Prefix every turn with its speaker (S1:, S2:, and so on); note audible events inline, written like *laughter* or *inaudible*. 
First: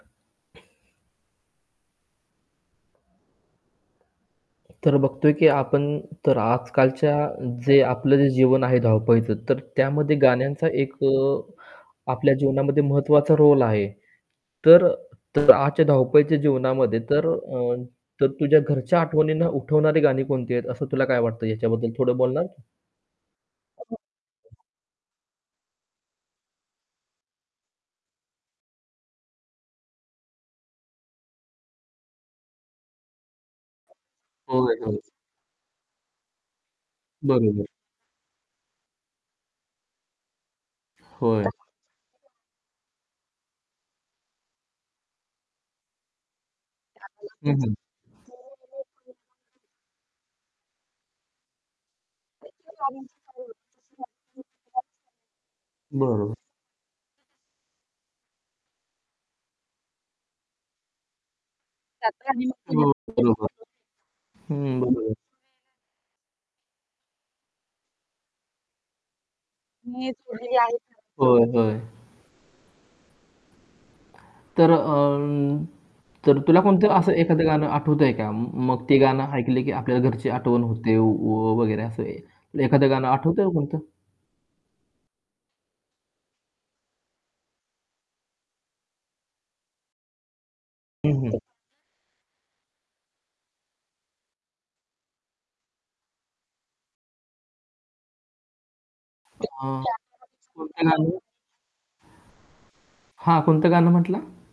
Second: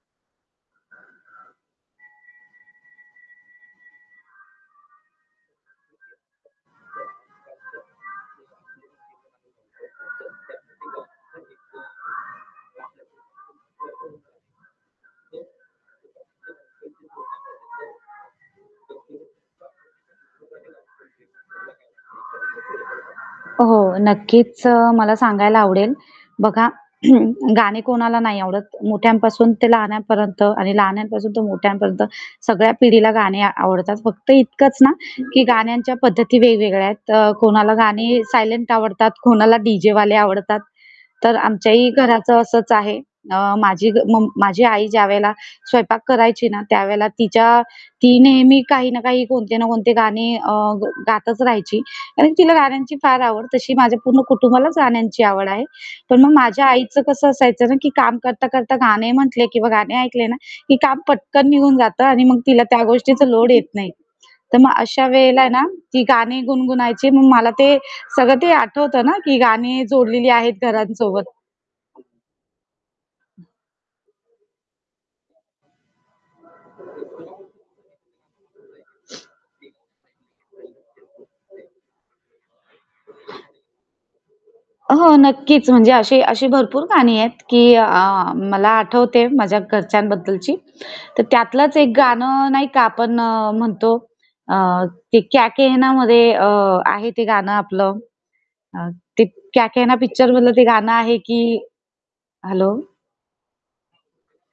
S1: तर बघतोय की आपण, तर आजकालच्या जे आपलं जे जीवन आहे धावपळीचं, तर त्यामध्ये गाण्यांचा एक अ, आपल्या जीवनामध्ये महत्त्वाचा रोल आहे. तर तर आजच्या धावपळीच्या जीवनामध्ये तर अ, तर तुझ्या घरच्या आठवणींना उठवणारी गाणी कोणती आहेत. असं तुला काय वाटतं याच्याबद्दल, थोडं बोलणार?
S2: हो,
S1: *unintelligible*
S2: नक्कीच. अ, मला सांगायला आवडेल. बघा *clears throat* गाणे कोणाला नाही आवडत. मोठ्यांपासून ते लहानापर्यंत आणि लहानांपासून ते मोठ्यांपर्यंत सगळ्या पिढीला गाणे आवडतात. फक्त
S1: हो,
S2: इतकंच ना,
S1: एकदमच.
S2: की गाण्यांच्या पद्धती वेगवेगळ्या आहेत. अ,
S1: बरोबर.
S2: कोणाला गाणी सायलेंट आवडतात, कोणाला डी-जेवाले आवडतात. तर
S1: होय.
S2: आमच्याही घराचं असंच आहे. अ, माझी मम माझी आई ज्यावेळेला स्वयंपाक करायची ना, त्यावेळेला
S1: हं,
S2: तिच्या
S1: हं.
S2: ती नेहमी काही ना काही, कोणते ना कोणते गाणे अ, गातच राहायची आणि तिला गाण्यांची फार आवड. तशी माझ्या पूर्ण कुटुंबालाच गाण्यांची आवड आहे. पण मग
S1: बरोबर.
S2: माझ्या आईचं कसं असायचं ना, की काम करता-करता गाणे म्हटले किंवा गाणे ऐकले ना, की काम पटकन निघून जातं आणि मग तिला त्या
S1: हो,
S2: गोष्टीचा
S1: बरोबर.
S2: लोड येत नाही. तर मग
S1: हं,
S2: अशा
S1: बरोबर.
S2: वेळेला आहे ना, ती गाणी गुणगुणायची. मग मला ते, सगळं ते आठवतं ना, की गाणी
S1: होय,
S2: जोडलेली आहेत घरांसोबत.
S1: होय. तर अ, तर तुला कोणतं असं एखादं गाणं आठवतंय का? म मग ते गाणं ऐकलं की आपल्या घरची आठवण होते व वगैरे असंय. एखादं गाणं आठवतंय कोणतं?
S2: अ, हो, नक्कीच. म्हणजे अशी अशी भरपूर गाणी आहेत की अ, मला आठवते माझ्या घरच्यांबद्दलची,
S1: हं,
S2: तर
S1: हं.
S2: त्यातलंच एक गाणं नाही का? आपण अ, म्हणतो अ, ते क्या केहनामध्ये अ, आहे ते गाणं आपलं. ते क्या
S1: अ,
S2: केहना पिक्चर मधलं ते
S1: कोणतं
S2: गाणं
S1: गाणं?
S2: आहे की. हेल्लो!
S1: हां. कोणतं गाणं म्हटला?